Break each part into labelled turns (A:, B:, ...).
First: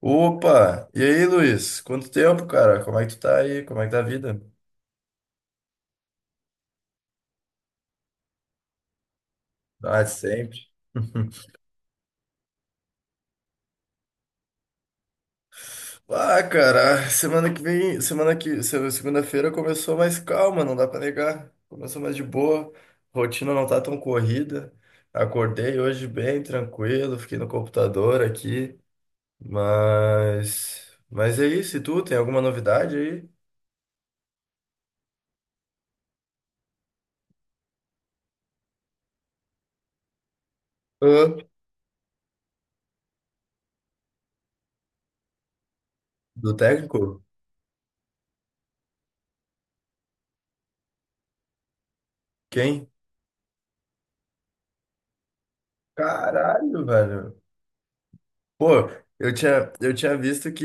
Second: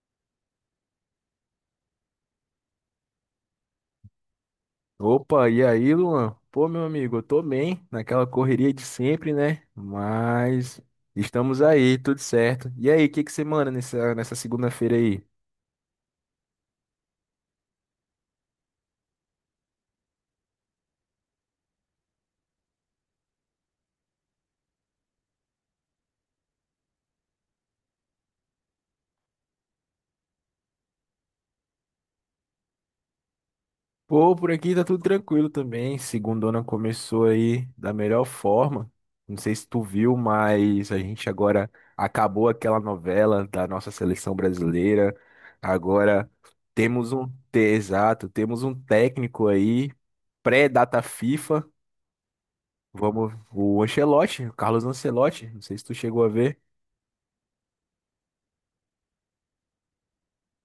A: Opa! E aí, Luiz? Quanto tempo, cara? Como é que tu tá aí? Como é que tá a vida?
B: Opa, e aí, Luan? Pô, meu amigo, eu tô bem, naquela correria de sempre, né?
A: Ah, de sempre.
B: Mas estamos aí, tudo certo. E aí, o que que você manda nessa segunda-feira aí?
A: Ah, cara, semana que vem, semana que, se- segunda-feira começou mais calma, não dá pra negar. Começou mais de boa, rotina não tá tão corrida. Acordei hoje bem tranquilo, fiquei no computador aqui, mas é isso. E tu tem alguma novidade aí?
B: Pô, por aqui tá tudo tranquilo também. Segundona começou aí da melhor forma. Não sei se tu viu, mas a gente
A: Hã?
B: agora acabou aquela novela da nossa seleção brasileira. Agora
A: Do técnico?
B: exato, temos um técnico aí, pré-data FIFA.
A: Quem?
B: Vamos, o Ancelotti, o Carlos Ancelotti, não sei se tu chegou a ver.
A: Caralho, velho. Pô, eu tinha visto que,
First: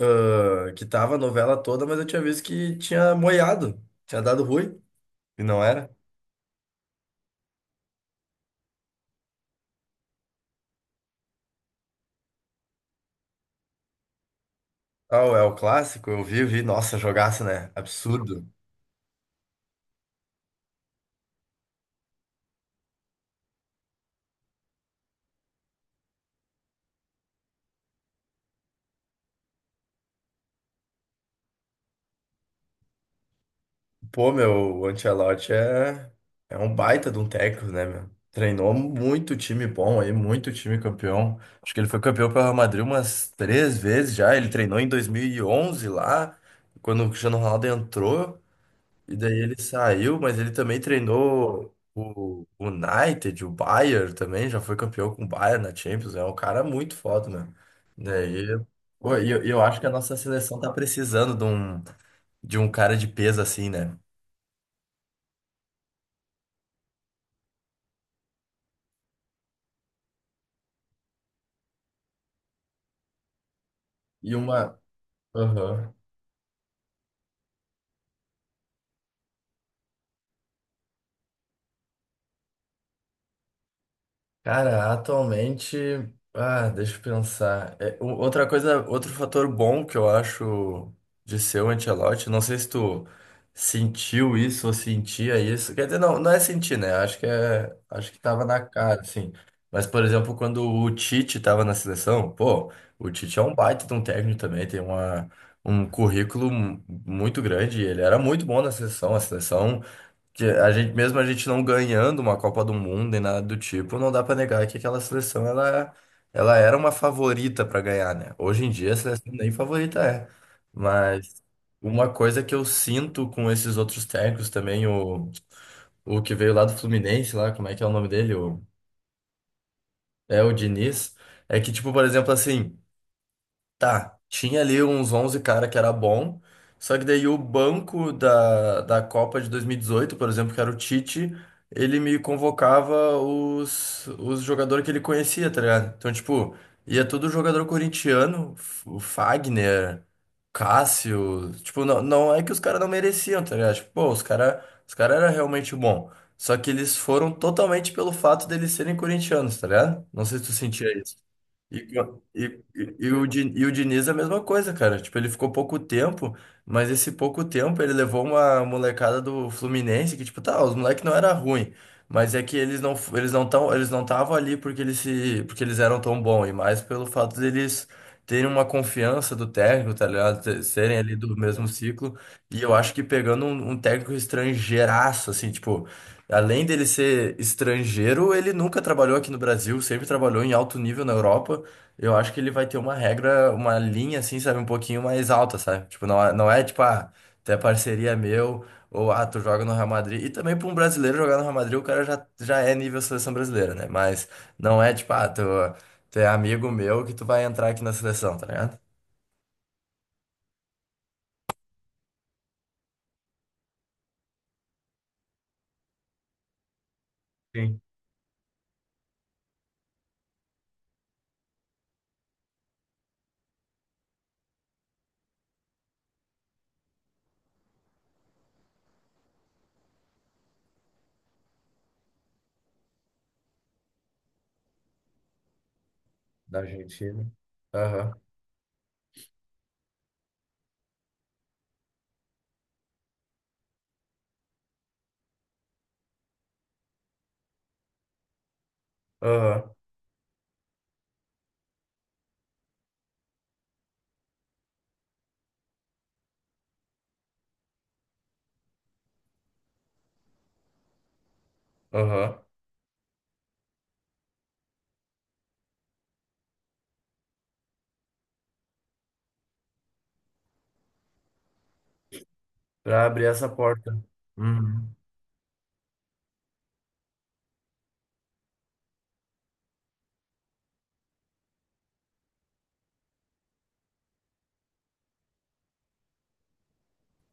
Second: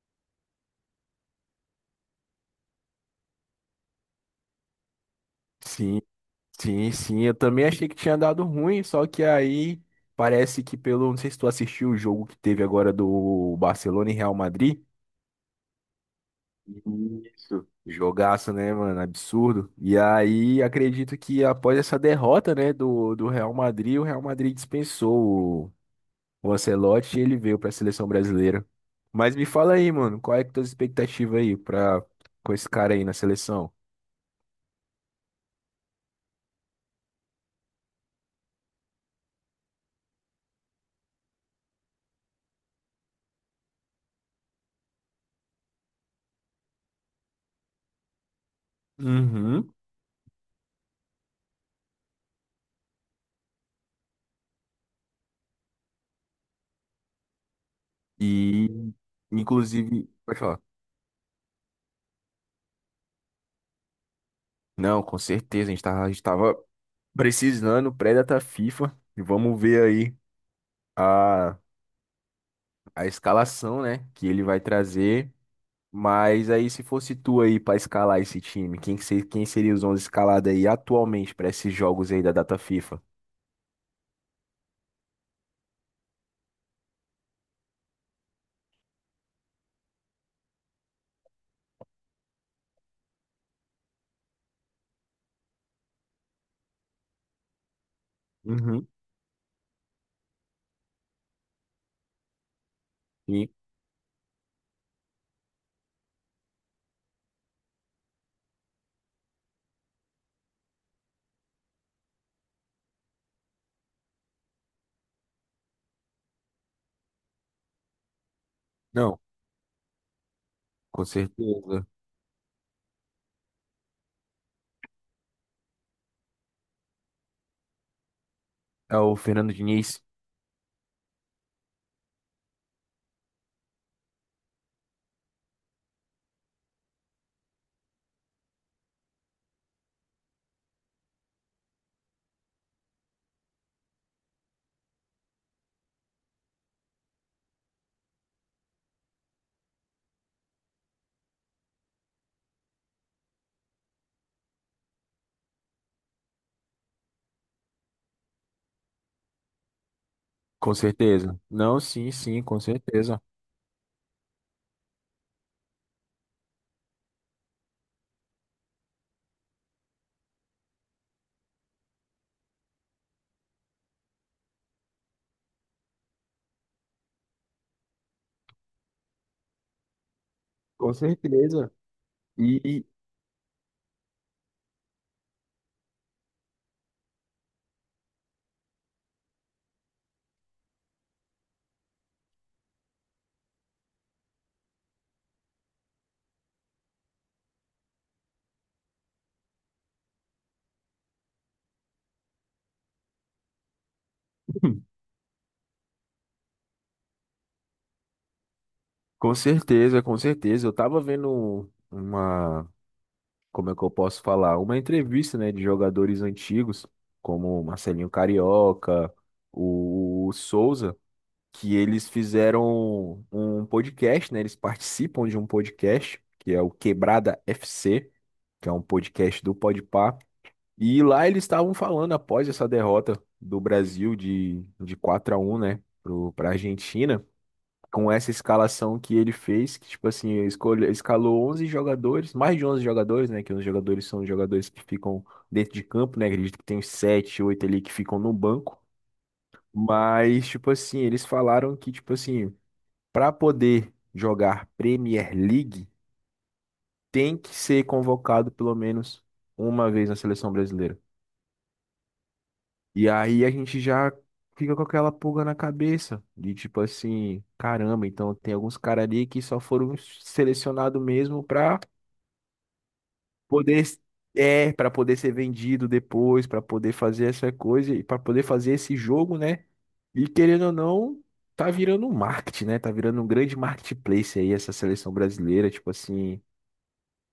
A: que tava a novela toda, mas eu tinha visto que tinha moiado, tinha dado ruim, e não era.
B: Sim, sim, sim, eu também achei que tinha dado ruim, só que aí parece que pelo, não sei se tu assistiu o jogo que teve agora do Barcelona e Real Madrid.
A: Ah, é o clássico, eu vi, vi, nossa, jogaço,
B: Isso.
A: né? Absurdo.
B: Jogaço, né, mano? Absurdo. E aí, acredito que após essa derrota, né, do Real Madrid, o Real Madrid dispensou o Ancelotti e ele veio pra seleção brasileira. Mas me fala aí, mano, qual é que tua expectativa aí pra, com esse cara aí na seleção?
A: Pô, meu, o Ancelotti é um baita de um técnico, né, meu? Treinou muito time bom aí, muito time campeão. Acho que ele foi campeão pelo Real Madrid umas três vezes já. Ele treinou em 2011 lá, quando o Cristiano Ronaldo entrou. E daí ele
B: Uhum.
A: saiu, mas ele também treinou o United, o Bayern também, já foi campeão com o Bayern na Champions. É um cara muito foda, né? Daí,
B: E,
A: pô, e eu acho que a
B: inclusive,
A: nossa
B: pode
A: seleção
B: falar.
A: tá precisando de um cara de peso assim, né?
B: Não, com certeza, a gente tava precisando pré-data FIFA. E vamos ver aí a, a escalação, né, que
A: E
B: ele vai
A: uma.
B: trazer.
A: Aham.
B: Mas aí, se fosse tu aí pra escalar esse time, quem, que ser, quem seria os 11 escalados aí atualmente pra esses jogos aí da data FIFA?
A: Cara, atualmente, deixa eu pensar. É, outra coisa, outro fator bom que eu acho de ser o Ancelotti, não sei se tu sentiu isso ou sentia isso. Quer dizer, não, não é sentir, né? Acho que tava na
B: Uhum.
A: cara, assim. Mas, por exemplo, quando o Tite tava na seleção, pô, o Tite é
B: Sim.
A: um baita de um técnico também, tem um currículo muito grande. Ele era muito bom na seleção. Que a gente, mesmo a gente não ganhando uma Copa do Mundo nem nada do tipo, não dá pra negar que aquela seleção ela, ela era uma favorita pra ganhar, né? Hoje em dia a
B: Não,
A: seleção nem favorita é.
B: com
A: Mas
B: certeza.
A: uma coisa que eu sinto com esses outros técnicos também, o que veio lá do Fluminense, lá, como é que é o nome dele?
B: É o Fernando Diniz?
A: É o Diniz. É que, tipo, por exemplo, assim. Tá, tinha ali uns 11 cara que era bom, só que daí o banco da Copa de 2018, por exemplo, que era o Tite, ele me convocava os jogadores que ele conhecia, tá ligado? Então, tipo, ia todo jogador corintiano, o Fagner, Cássio, tipo, não, não é que os caras não mereciam, tá ligado? Tipo, pô, os cara eram realmente bom, só que eles foram totalmente pelo fato deles serem corintianos, tá ligado? Não sei se tu
B: Com
A: sentia.
B: certeza.
A: e,
B: Não, sim, com
A: e- e- e
B: certeza.
A: o, Di- e o Diniz é a mesma coisa, cara. Tipo, ele ficou pouco tempo, mas esse pouco tempo ele levou uma molecada do Fluminense que, tipo, tá, os moleques não era ruim, mas é que eles não estavam ali porque eles se, porque eles eram tão bons, e mais pelo fato deles terem uma confiança do técnico, tá ligado?
B: Com
A: Serem ali do mesmo
B: certeza.
A: ciclo. E eu
B: E,
A: acho que pegando um técnico estrangeiraço, assim, tipo, além dele ser estrangeiro, ele nunca trabalhou aqui no Brasil, sempre trabalhou em alto nível na Europa. Eu acho que ele vai ter uma regra, uma linha assim, sabe, um pouquinho mais alta, sabe? Tipo, não, não é tipo, ah, tu é parceria meu, ou ah, tu joga no Real Madrid. E também pra um brasileiro jogar no Real Madrid, o cara já é nível seleção brasileira, né? Mas não é tipo, ah, tu é amigo meu que tu vai entrar aqui na seleção, tá ligado?
B: Com certeza, com certeza. Eu tava vendo uma, como é que eu posso falar? Uma entrevista, né, de jogadores antigos, como o
A: Sim,
B: Marcelinho Carioca, o Souza, que eles fizeram um podcast, né? Eles participam de um podcast, que é o Quebrada FC, que é um podcast do Podpah. E lá eles estavam falando após essa derrota do Brasil de 4 a 1 né, para a
A: da Argentina.
B: Argentina com
A: Aham,
B: essa escalação que ele fez, que tipo assim, escolhe, escalou 11 jogadores, mais de 11 jogadores, né, que os jogadores são os jogadores que ficam dentro de campo, né, acredito que tem uns 7 8 ali que ficam no banco,
A: aham,
B: mas tipo assim, eles falaram que tipo assim, para poder jogar Premier League, tem que ser convocado pelo menos uma vez na seleção brasileira.
A: aham.
B: E aí a gente já fica com aquela pulga na cabeça de tipo assim, caramba, então tem alguns caras ali que só foram selecionados mesmo pra
A: Pra abrir essa
B: poder
A: porta.
B: é, para
A: Uhum.
B: poder ser vendido depois, pra poder fazer essa coisa e pra poder fazer esse jogo, né? E querendo ou não, tá virando um marketing, né? Tá virando um grande marketplace aí essa seleção brasileira, tipo assim,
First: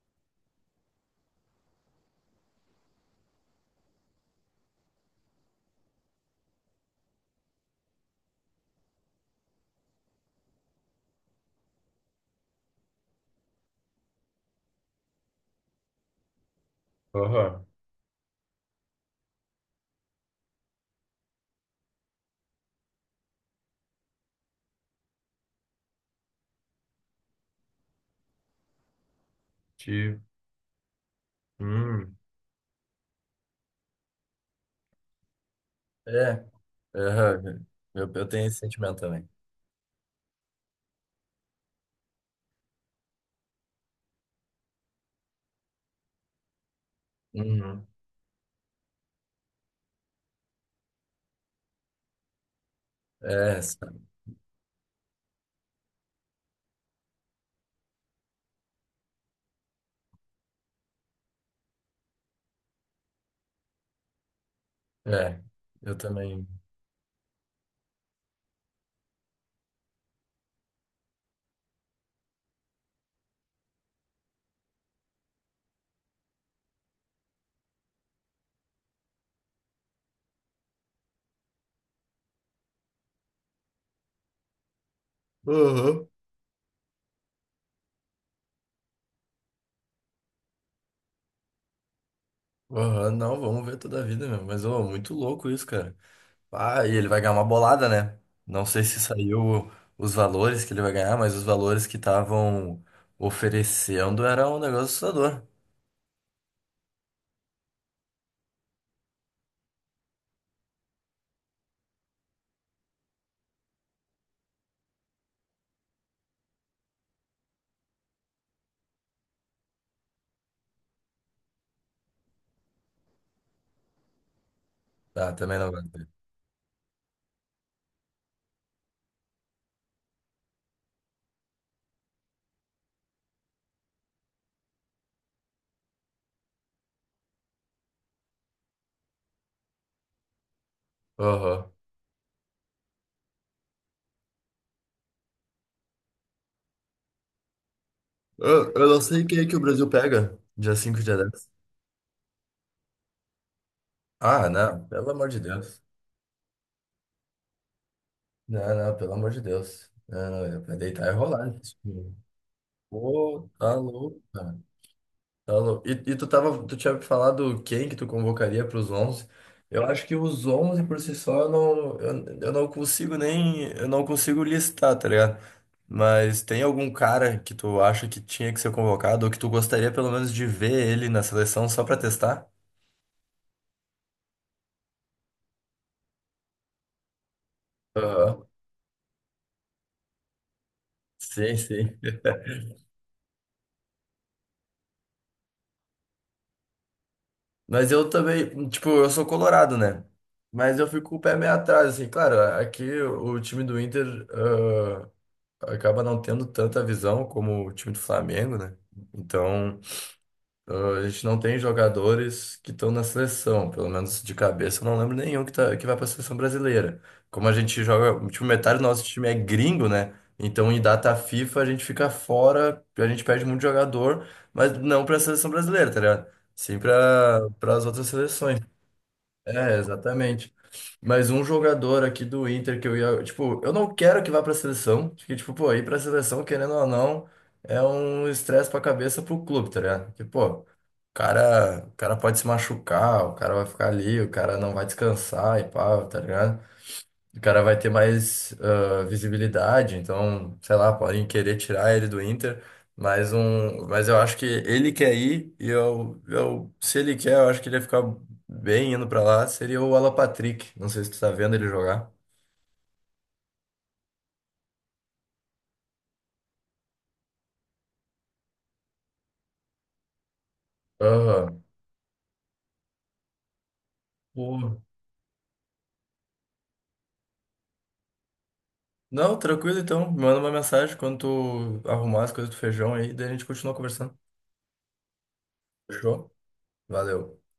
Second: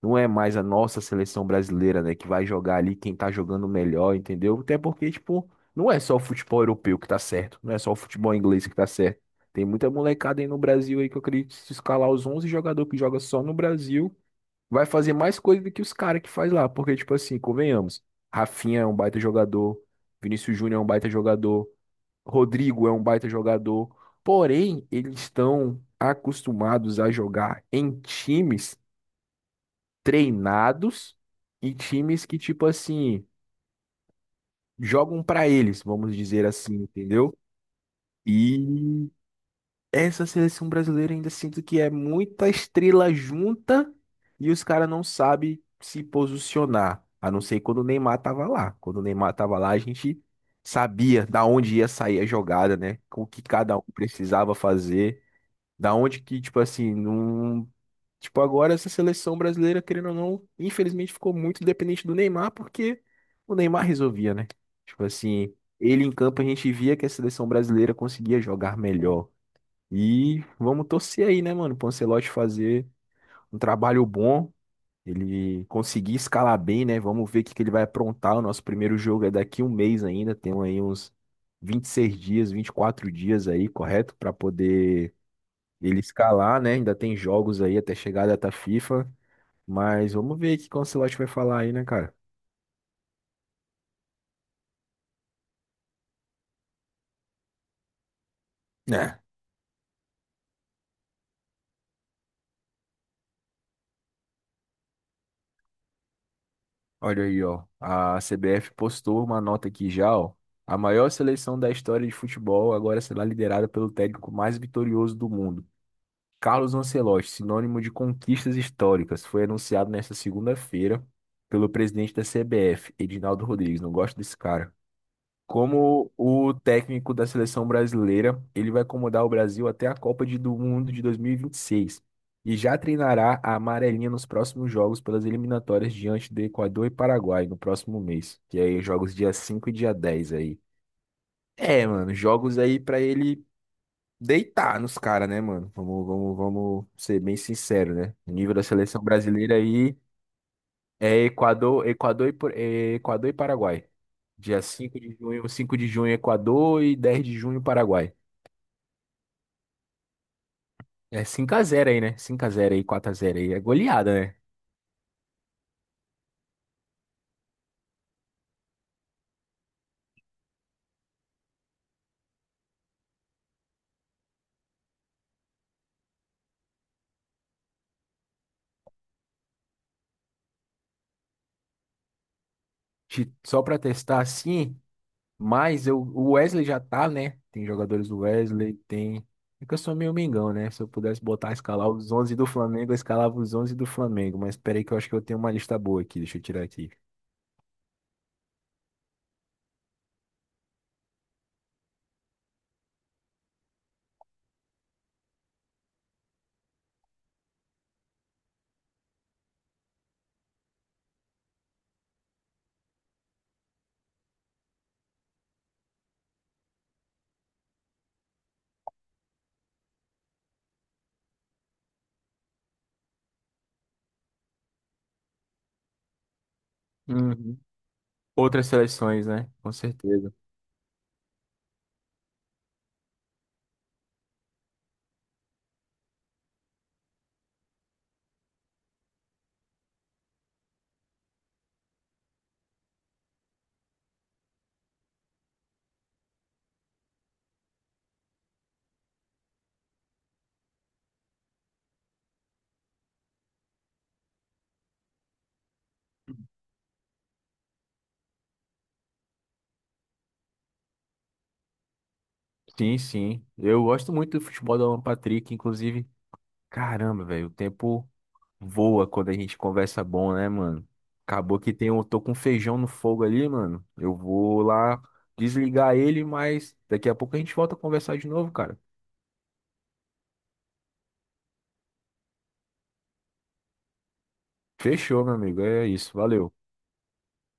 B: não é mais a nossa seleção brasileira, né, que vai jogar ali quem tá jogando melhor, entendeu? Até porque, tipo, não é só o futebol europeu que tá certo, não é só o futebol inglês que tá certo. Tem muita molecada aí no Brasil aí que eu acredito que se escalar os 11 jogadores que joga só no Brasil, vai fazer mais coisa do que os caras que faz lá, porque, tipo assim,
A: Aham.
B: convenhamos, Rafinha é um baita jogador, Vinícius Júnior é um baita jogador, Rodrigo é um baita jogador, porém, eles estão acostumados a jogar em times
A: Te...
B: treinados e
A: Hum.
B: times que, tipo assim, jogam pra eles, vamos
A: É,
B: dizer assim, entendeu?
A: aham. Eu tenho esse sentimento
B: E
A: também.
B: essa seleção brasileira ainda sinto que é muita estrela junta e os caras não sabem se posicionar. A não ser quando o
A: Uhum.
B: Neymar tava lá. Quando o Neymar tava lá, a gente sabia da onde ia sair a jogada, né? O que
A: É,
B: cada um
A: sabe?
B: precisava fazer. Da onde que, tipo assim, não. Tipo, agora essa seleção brasileira, querendo ou não, infelizmente ficou muito dependente do Neymar, porque o Neymar resolvia, né? Tipo
A: É,
B: assim,
A: eu
B: ele em campo a
A: também.
B: gente via que a seleção brasileira conseguia jogar melhor. E vamos torcer aí, né, mano, pro Ancelotti fazer um trabalho bom, ele conseguir escalar bem, né? Vamos ver o que que ele vai aprontar. O nosso primeiro jogo é daqui um mês ainda, tem aí uns 26 dias, 24 dias aí, correto? Pra poder ele
A: Aham.
B: escalar, né? Ainda tem jogos aí até chegar a data FIFA. Mas vamos ver o que o Ancelotti vai falar aí, né, cara?
A: Aham, não, vamos ver toda a vida mesmo. Mas, ô, muito louco isso, cara. Ah, e ele vai ganhar uma bolada, né? Não sei se
B: É.
A: saiu os valores que ele vai ganhar, mas os valores que estavam oferecendo era um negócio assustador.
B: Olha aí, ó. A CBF postou uma nota aqui já, ó. A maior seleção da história de futebol agora será liderada pelo técnico mais vitorioso do mundo. Carlos Ancelotti, sinônimo de conquistas históricas, foi anunciado nesta segunda-feira pelo presidente da CBF, Edinaldo Rodrigues. Não gosto desse cara.
A: Ah, também não vai ter.
B: Como o técnico da seleção brasileira, ele vai comandar o Brasil até a Copa de- do Mundo de dois mil e vinte e seis e já treinará a amarelinha nos próximos jogos pelas eliminatórias diante do Equador e Paraguai no próximo mês, que aí jogos dia 5 e dia 10 aí.
A: Aham.
B: É, mano, jogos aí pra ele deitar nos caras, né, mano? Vamos ser bem sincero, né? O nível da
A: Eu não
B: seleção
A: sei quem é que
B: brasileira
A: o Brasil
B: aí
A: pega dia 5 e dia
B: é
A: 10.
B: Equador, Equador e, Por- é Equador e Paraguai.
A: Ah,
B: Dia
A: não,
B: 5
A: pelo
B: de
A: amor de
B: junho, 5
A: Deus.
B: de junho Equador e 10 de junho Paraguai.
A: Não, não, pelo amor de Deus. Não, não, é pra deitar e
B: É
A: rolar,
B: cinco a
A: gente.
B: zero aí, né? 5 a 0 aí, 4 a 0
A: Pô,
B: aí. É
A: tá
B: goleada,
A: louco.
B: né?
A: Tá louco. E tu tinha falado quem que tu convocaria para os 11. Eu acho que os 11 por si só eu não consigo nem, eu não consigo listar, tá ligado? Mas tem algum cara que tu acha que tinha que ser convocado ou que tu gostaria pelo menos de ver ele na seleção só pra testar?
B: Só pra testar assim, mas eu, o Wesley já tá, né? Tem jogadores do
A: Aham.
B: Wesley, tem. É que eu sou meio mengão, né? Se eu pudesse botar,
A: Sim,
B: escalar
A: sim.
B: os 11 do Flamengo, eu escalava os 11 do Flamengo. Mas peraí que eu acho que eu tenho uma lista boa aqui, deixa eu tirar aqui.
A: Mas eu também, tipo, eu sou colorado, né? Mas eu fico com o pé meio atrás, assim, claro, aqui o time do Inter acaba não tendo tanta visão como o time do Flamengo, né? Então, a gente não tem jogadores que estão na seleção, pelo menos de cabeça, eu não lembro nenhum que, tá, que vai para a seleção brasileira. Como a gente joga, tipo, metade do nosso time é gringo, né? Então, em data FIFA, a gente fica fora, a gente perde muito jogador, mas não para a seleção brasileira, tá ligado? Sim, para
B: Uhum.
A: para as outras seleções.
B: Outras seleções, né? Com
A: É,
B: certeza.
A: exatamente. Mas um jogador aqui do Inter que eu ia. Tipo, eu não quero que vá pra seleção. Porque, tipo, pô, ir pra seleção, querendo ou não, é um estresse pra cabeça pro clube, tá ligado? Porque, pô, o cara pode se machucar, o cara vai ficar ali, o cara não vai descansar e pá, tá ligado? O cara vai ter mais visibilidade, então, sei lá, podem querer tirar ele do Inter, mas eu acho que ele quer ir e se ele quer, eu acho que ele ia ficar bem indo pra lá, seria o Alapatrick. Não sei se tu tá vendo ele jogar.
B: Sim, sim. Eu gosto muito do futebol do Alan Patrick, inclusive. Caramba, velho, o tempo voa quando a gente conversa bom, né, mano? Acabou
A: Aham.
B: que tem um, tô com um feijão no fogo ali, mano. Eu vou
A: Pô.
B: lá desligar ele, mas daqui a pouco a gente volta a conversar de novo, cara.
A: Não, tranquilo então. Me manda uma mensagem quando tu arrumar as coisas do feijão aí, daí a gente continua conversando.
B: Fechou, meu amigo. É isso.
A: Fechou?
B: Valeu.
A: Valeu.